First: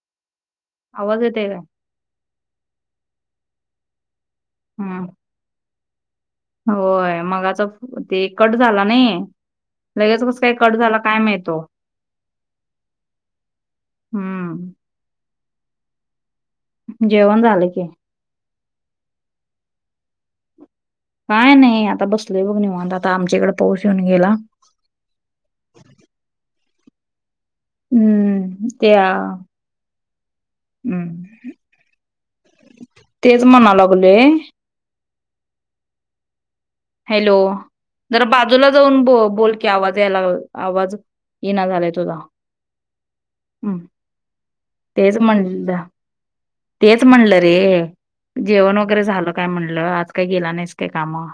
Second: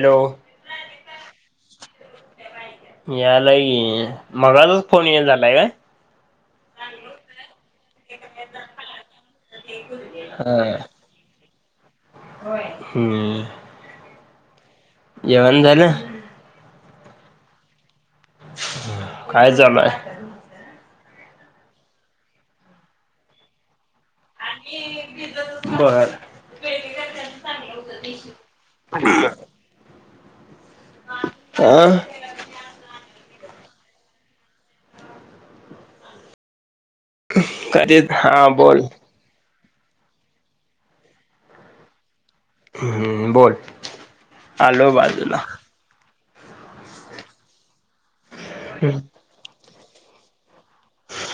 Hello. आवाज येतोय काय? यायलय की मगाचा हम्म फोन ये झालाय काय? होय मगाचा ते कट झाला नाही. लगेच कसं काय हा कट झाला काय माहीत? हम्म. हम्म. जेवण झालं? जेवण झालं की. काय चालू आहे? काय नाही आता बसलोय बघ निवांत, आता आमच्याकडे पाऊस येऊन गेला. बरं. हम्म त्या [unintelligible] हम्म आं? तेच म्हणालागलोय. हॅलो कधी जरा हा बाजूला बोल जाऊन ब बोल की आवाज यालाग, आवाज येईना झालाय तुझा हम्म्म बोल, हम्म आलो तेच बाजूला. म्हणलं तेच म्हणलं रे, जेवण वगैरे झालं काय म्हणलं. ल आज काय गेला नाहीस काय कामा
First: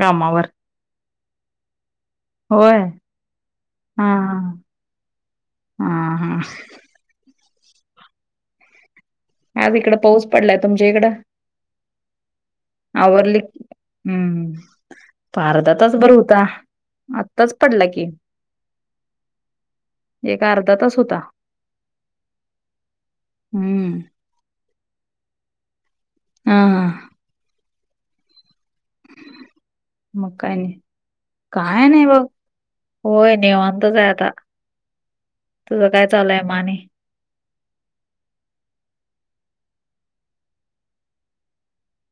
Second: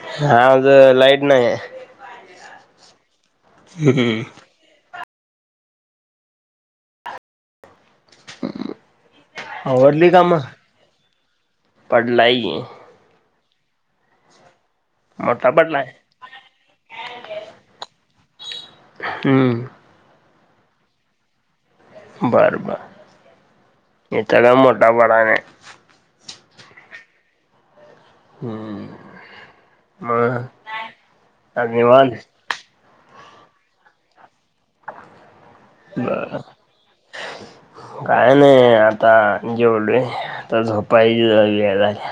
कामावर आज लाईट नाही. होय. हम्म. हां हां. आज इकडं आवरली पाऊस कामं पडलाय तुमच्या इकडं. पडलाय की आवरलं की हम्म. मोठा अर्धा पडलाय तास भर होता आत्ताच पडला की. हम्म. एक अर्धा तास होता. हम्म बरबर इथं काय मोठा पडाय नाही. हा हा. हम्म. मग काय नाही, आज काय नाही निवांत बघ. होय निवांतच आहे आता, तुझं काय चालू बर आहे म आणि काय नाही आता जेवलोय, आता झोपायची वेळ झाल्या.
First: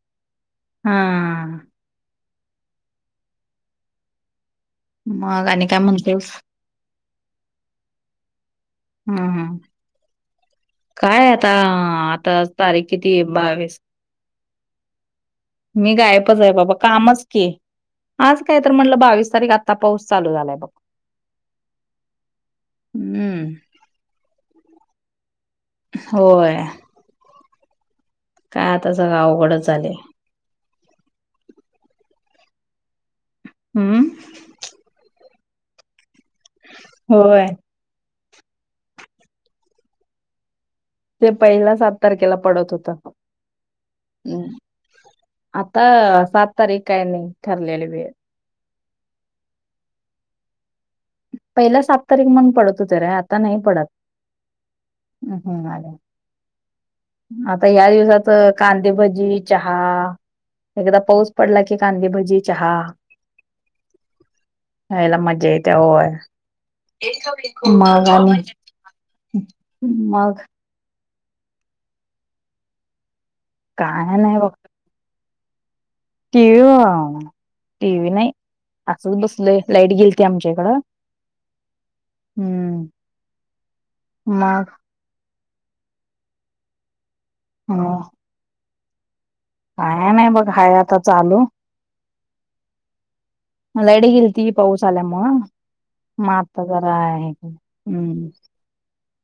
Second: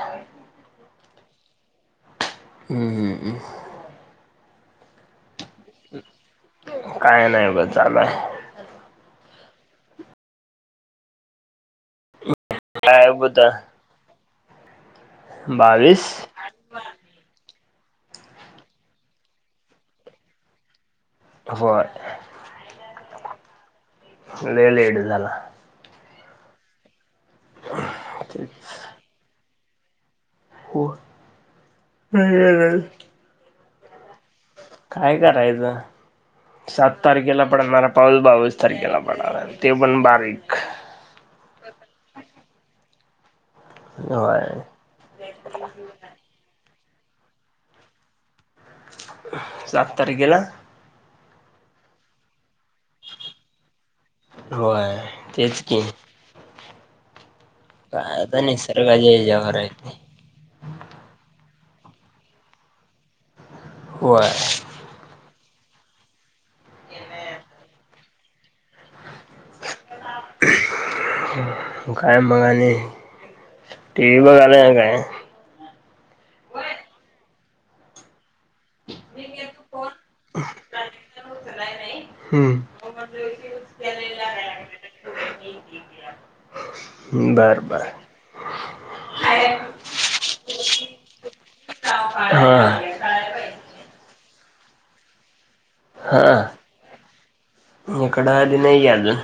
हां हां. हम्म हम्मम. मग आणि काय म्हणतोस? काय नाही ब चालू हाय. हम्म काय आता आ आता तारीख काय किती बता बावीस मी बावीस गायपच आहे बाबा कामच की. आज काय तर म्हटलं बावीस तारीख, आता पाऊस चालू झालाय बघ. होय. हम्म लई लेट झाला. होय. काय आता सगं अवघडच झाले हो ह हम्म काय करायचं सात तारखेला होय पडणार पाऊल बावीस तारखेला पडणार ते पण बारीक पहिला सात तारखेला पडत होत हम् होय आता सात तारीख काय नाही ठरलेले बिर सात तारखेला पहिल्या सात तारीख म्हणून पडतो र आता नाही पडत्् होय तेच की. आता ह्या काय दिवसात आता निसर्गाच्या कांदेभजी हेच्यावर आहे चहा ते. एकदा पाऊस पडला की कांदेभजी चहा होय यायला मजा येते त्यावयग मग काय बघाणे काय टी व् बघाला काय हम् टी व टीवि नाही असंच बसलय लाईट गेल ते आमच्या इकडं हम्म मग बरं बरं हम्म, काय नाही बघ हाय आता चालू हा म ॅडी गे तती पाऊस आल्या मग मग आता जरा आहे हम्म एकडधी नाही अजून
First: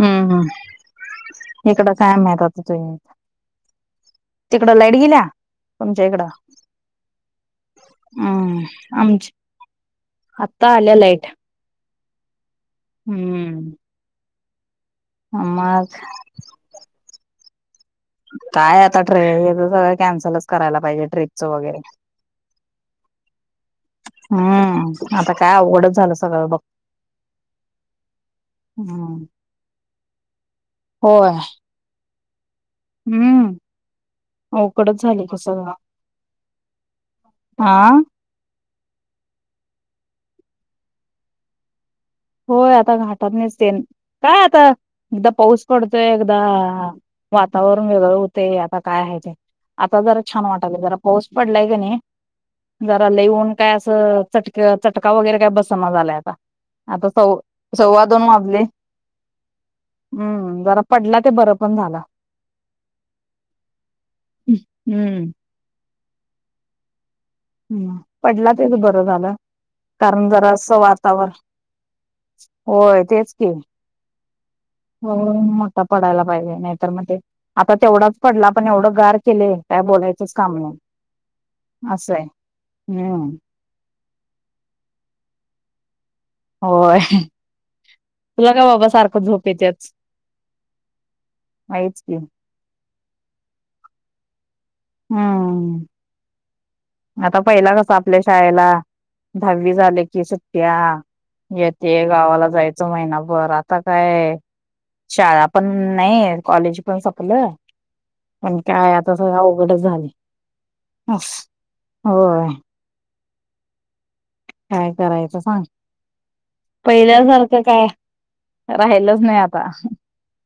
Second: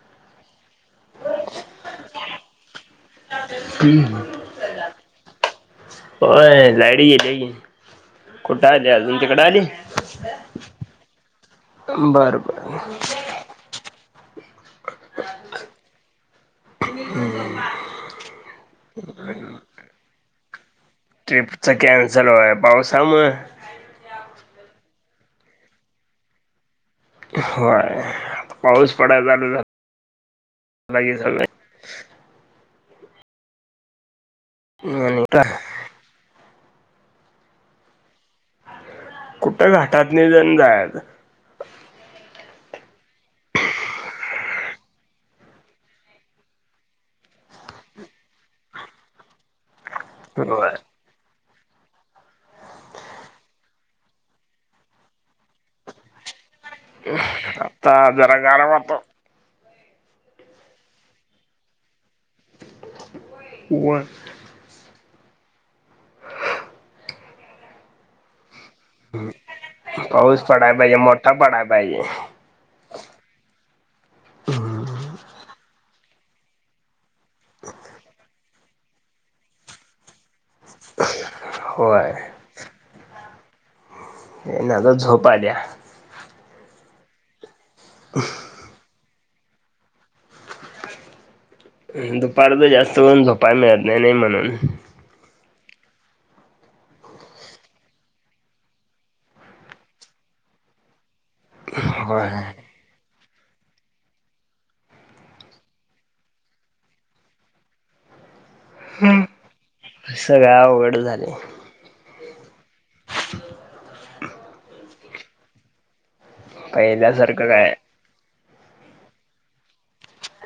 हम्म हम्म इकड कायम आहेेतत ज तिकडं लाईट गेल्या तुमच्या इकडं होय लाईट गेली हम्म कुठं आली अजून तिकडं आली आमच्या आता आल्या लाईट बरर हम्म आ मघ हेच सगळं कॅन्सलच करायला पाहिजे ट्रिपच ट्रीपच वगैरे कॅन्सल होय पावसाम [inaudible] हम्म आता काय अवघडच झालं सगळं बघ होय पाऊस पड हम्म चालेल तर लागे झा होय हम्म उकडच झाली आणि कस का आा कुठे घाटात निजण जायत होय आता घाटात नसते काय आता एकदा पाऊस पडतोय एकदा वातावरण वेगळं होते आता काय आहे ते आता जरा छान होय वाटालं जरा पाऊस पडलाय आहे का नाही जरा लिहन काय असं चटक चटका वगैरे काय बसना झालाय आता आता सव आता सव्वा दोन जरा वाजले गारवात हम्म जरा पडला ते बरं पण झालं [inaudible] हम्म हम्म पडला तेच बरं झालं कारण पाऊस जरा पडाय असं पाहिजे वातावरण मोठा पडाय पाहिजे होय तेच के ह ह [inaudible] हो मोठा पडायला पाहिजे नाहीतर मग ते आता तेवढाच पडला पण एवढं गार केले त्या बोलायचच काम नाही होय असं आहे हम्म ये नग झोप अल्या होय तुला का बाबा सारखं झोप येत्याच दुपार तर जास्त होन झोपा मिळत नाही नाही म्हणून हम्म आता पहिला कसा आपल्या शाळेला दहावी झाले की सुट्ट्या येते होय. गावाला जायच महिना बरं आता काय शाळा पण नाही कॉलेज पण सपलं पण काय आता सगळ उघडच झाले सगळं अवघड झालय होय ह [inaudible] काय करायचं सांग पहिल्या सारखं काय राहिलच नाही आता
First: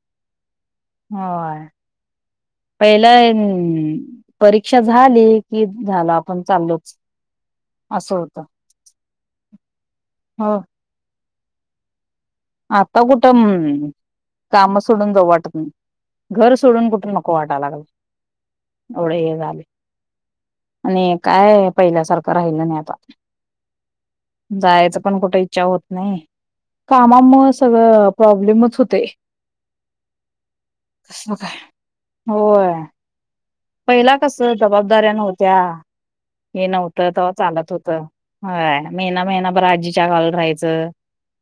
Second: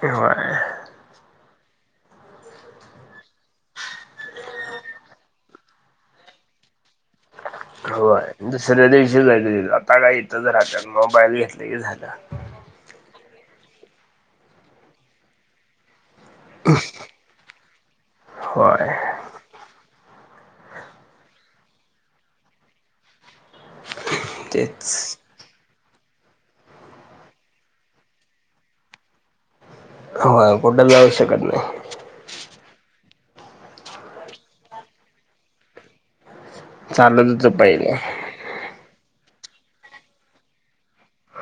होय होय पहिला परीक्षा झाली कि झाल आपण चाललोच [inaudible] असं होतं दुसऱ्या दिवशी जा आता काय इथं ज हो. आता मोबाईल घेतलं की झालं आता कुठंम् काम सोडून जाऊ वाटत घर सोडून कुठे नको वाटायला लागलं होय एवढे हे झाले आणि काय पहिल्या सारखं राहिल नाही आता जायच तेच पण कुठे इच्छा होत नाही कामा सगळं प्रॉब्लेमच होते होय कुठं जाऊ कस शकत काय नाही होय पहिला कस जबाबदाऱ्या नव्हत्या हे नव्हतं तेव्हा होतं चालत होत पहिले हय मेना मेना ब आजीच्या घाल राहायचं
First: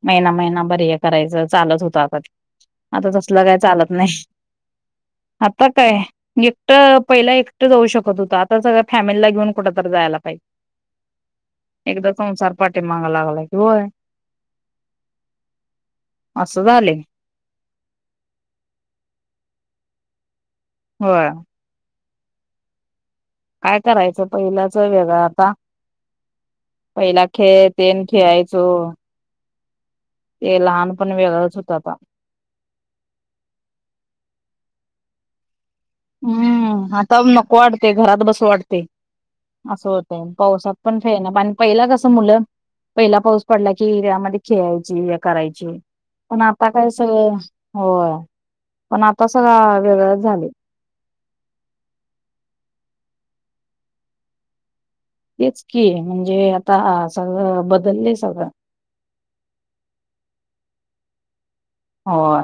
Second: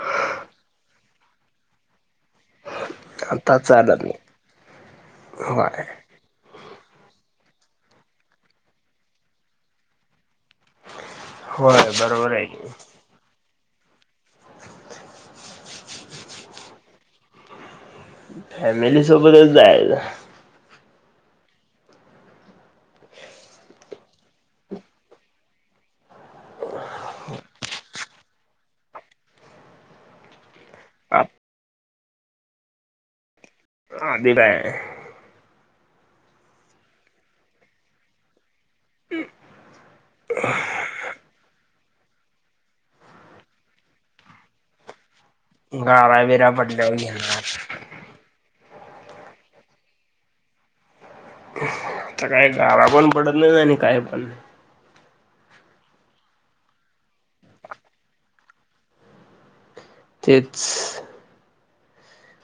महिना महिना बर आहे करायचं चालत होतं अग आता तसलं काय चालत नाही आता होय काय एकटं पहिला एकट जाऊ शकत होत आता सगळ फॅमिलीला घेऊन कुठरी जायला होय पाहिजे एकदा बरोबर आहे संसार की पाटे मागा लागलाय होय असं झाले फॅमिली सोबतच जायच हो काय करायचं पहिल्याच वेगळा आता पहिला खेळ तेन खेळायचो ते लहानपण आ वेगळाच होत आता अला [inaudible] हम्म आता नको वाटते घरात बस वाटते असं होतंय पावसात पण फे ना पाण पहिला कसं मुलं पहिला पाऊस पडला कि यामध्ये खेळायची करायची गारा पण बिरा आता काय पडल्यावर सगळ घेणार हो पण आता सगळं वेगळंच झाले आता काय गारा पण पडत नाही आणि काय पण तेच की म्हणजे आता सगळं बदलले सगळं तेच.. होय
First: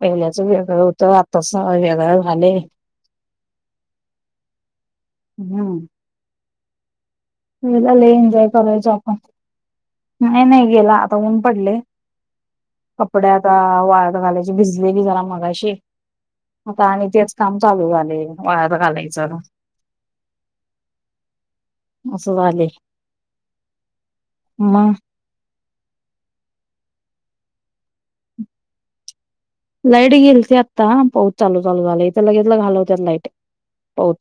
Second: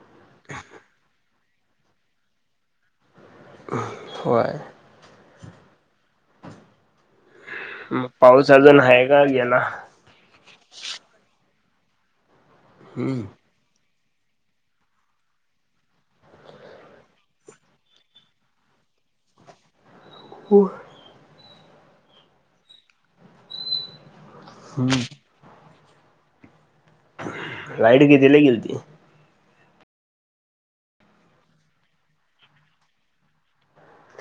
पहिल्याच वेगळं होतं आताच वेगळं झालय [inaudible] होय हम्म पहिला मग लय एन्जॉय पाऊस अजून करायचो आहे आपण का गेला नाही- नाही गेला आता पडलय कपडे आता वाळत घालायची भिजलेली जरा मघाशी आता आणि तेच काम चालू झालय वायात घालायचं व [unintelligible] असं झालंय म लाईट कितीला गेलती? लाईट गेलती आता पाऊच चालू- चालू झालय इथ लगेच घालवत्यात लाईट पाऊच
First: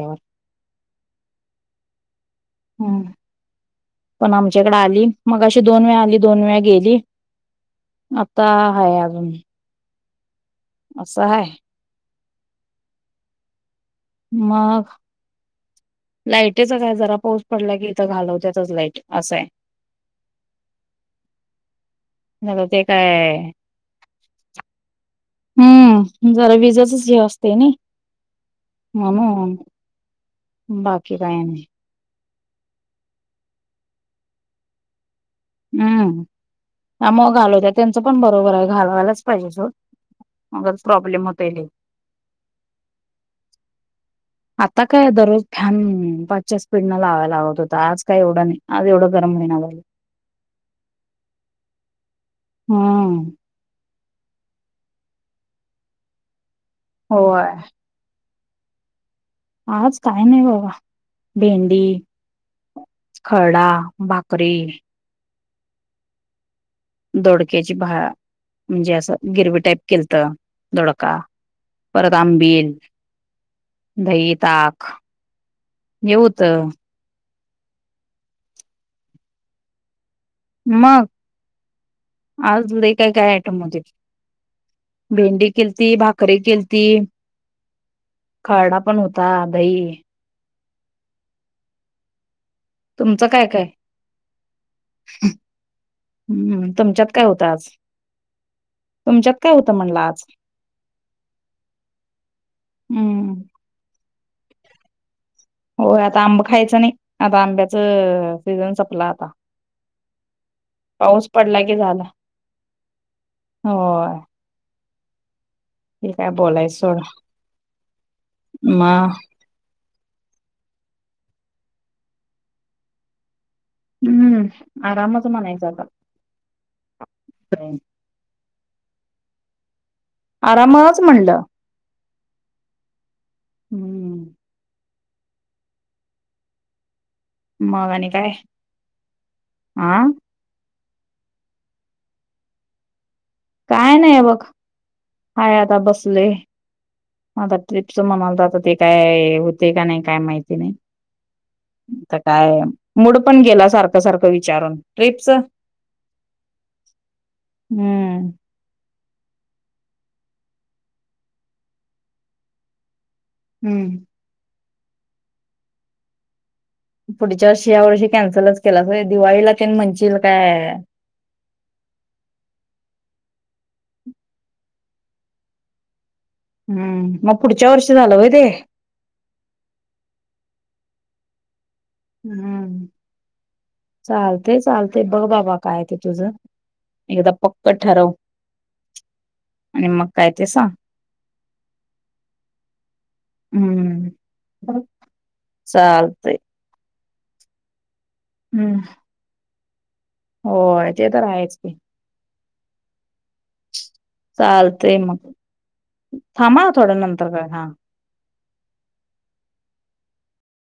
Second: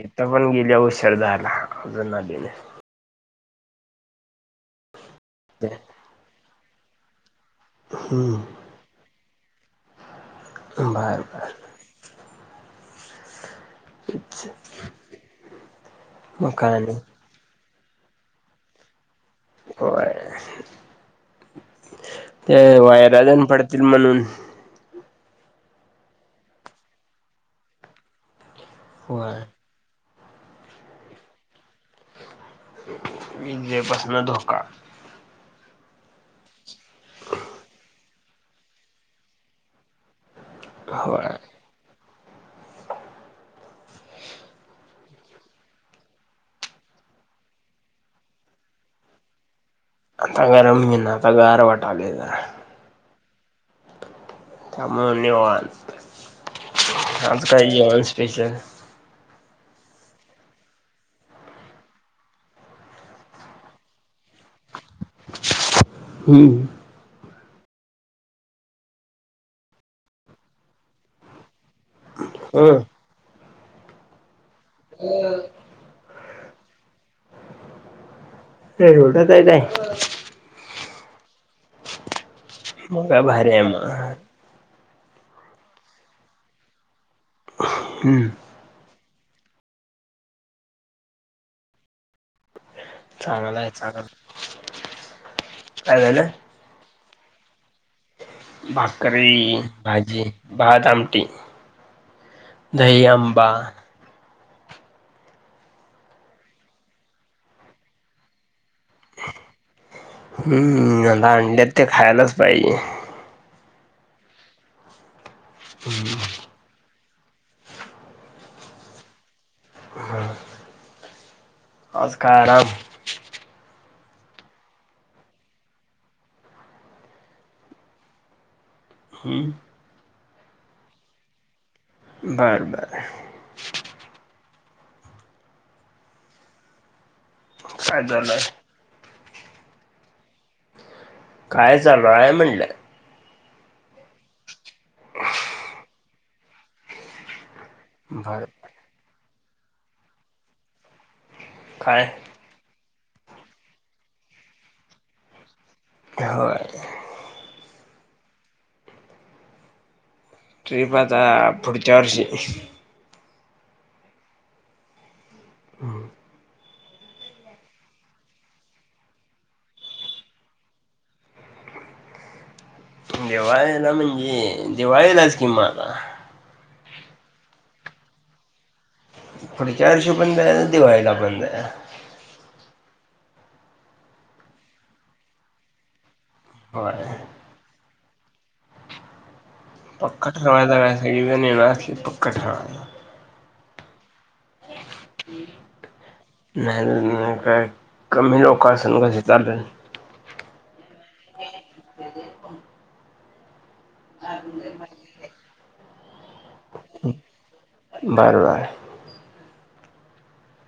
इथ पण गेल्या उशर झाला अजून आली नाही हम्म पण आमच्याकडे आली मगाशी दोन वेळा आली दोन वेळा गेली हम्म आता - आहे अजून बर असं हाय -बर मग मग लाईटेच आणि काय जरा पाऊस पडला की इथं घालवत्यातच लाईट असं आहे. होय.. ते नाही वायरा काय तेन पडतील म्हणून हम्म जरा विजेचच हे असतय नय होय म्हणून बाकी काय नाय [unintelligible] विजेपासन धोका हम्म त्या मुळ घालवत्यात त्यांचं पण बरोबर आहे घालवायलाच पाहिजे सोड उगाच प्रॉब्लेम होय होतय लय आता काय दररोज फॅन पाचच्या स्पीड न लावायला लावत होता आज काय एवढं नाही आज एवढं गरम होईना झालंय आता गरम होईना आता गार वाटालय जरा हम्म त्यामुळं निवांत [unintelligible] होय आज काय जेवण स्पेशल आज काय नाही बाबा भेंडी खरडा, भाकरी [unintelligible] हम्म दोडक्याची भा- म्हणजे असं गिरवी टाईप केलत- दोडका परत आंबील, हम्म दही, ताक त [unintelligible] तेवढं काय नाय मग- आज‌ लय मग काय -काय भारी आयटम आहे होतीत मग भेंडी केलती भाकरी केलती हम्म खरडा- पण होत ता-दही तुमचं काय- चांगला काय आहे चांगला काय झालं -हम्म.. तुमच्यात काय होतं आज भाकरी, तुमच्यात काय होतं म्हणलं भाजी, आज? भात, आमटी दही, हम्म आंबा होय आता आंब खायच नाही आता आंब्याचं.. सीझन संपला आता हम्म.. पाऊस आता पडला आणल्यात की तर झाला. खायलाच पाहिजे.. होय.. ते काय बोलायचं सोड म हं.. आज काय आराम? हम्म आरामच मनायच आता हम्म आरामच म्हणलं बर -बर हम्म मग आणि चालू काय आहे हं काय चाललंय म्हणलंय काय नाही बघ हय आता बसले आता ट्रिपस बर म्हणालता तर ते काय होते का नाही काय माहिती नाही तर काय मूड पण गेला सारखं सारखं विचारून ट्रीपच हो हम्म ट्रीप आता पुढच्या वर्ष. हम्म ह [unintelligible] पुढच्या वर्षी या वर्षी कॅन्सलच केला व्हय दिवाळीला ते म्हणशील काय दिवाळेला म्हणजे दिवाळीलाच किंवा आता हम्म मग पुढच्या वर्षी झालं होय ते? पुढच्या वर्षी पण द्या ना दिवाळीला पण द हम्म चालते चालते बघ बाबा काय ते तुझं होय एकदा पक्क ठरव. आणि मग पक्क काय ते सांग ठरवायचा काय [unintelligible] हम्म चालतय. आणि काय? कमी लोकासंग हो ते तर आहेच की चालते मग थांबा थोड्या नंतर काय हा. बरं बर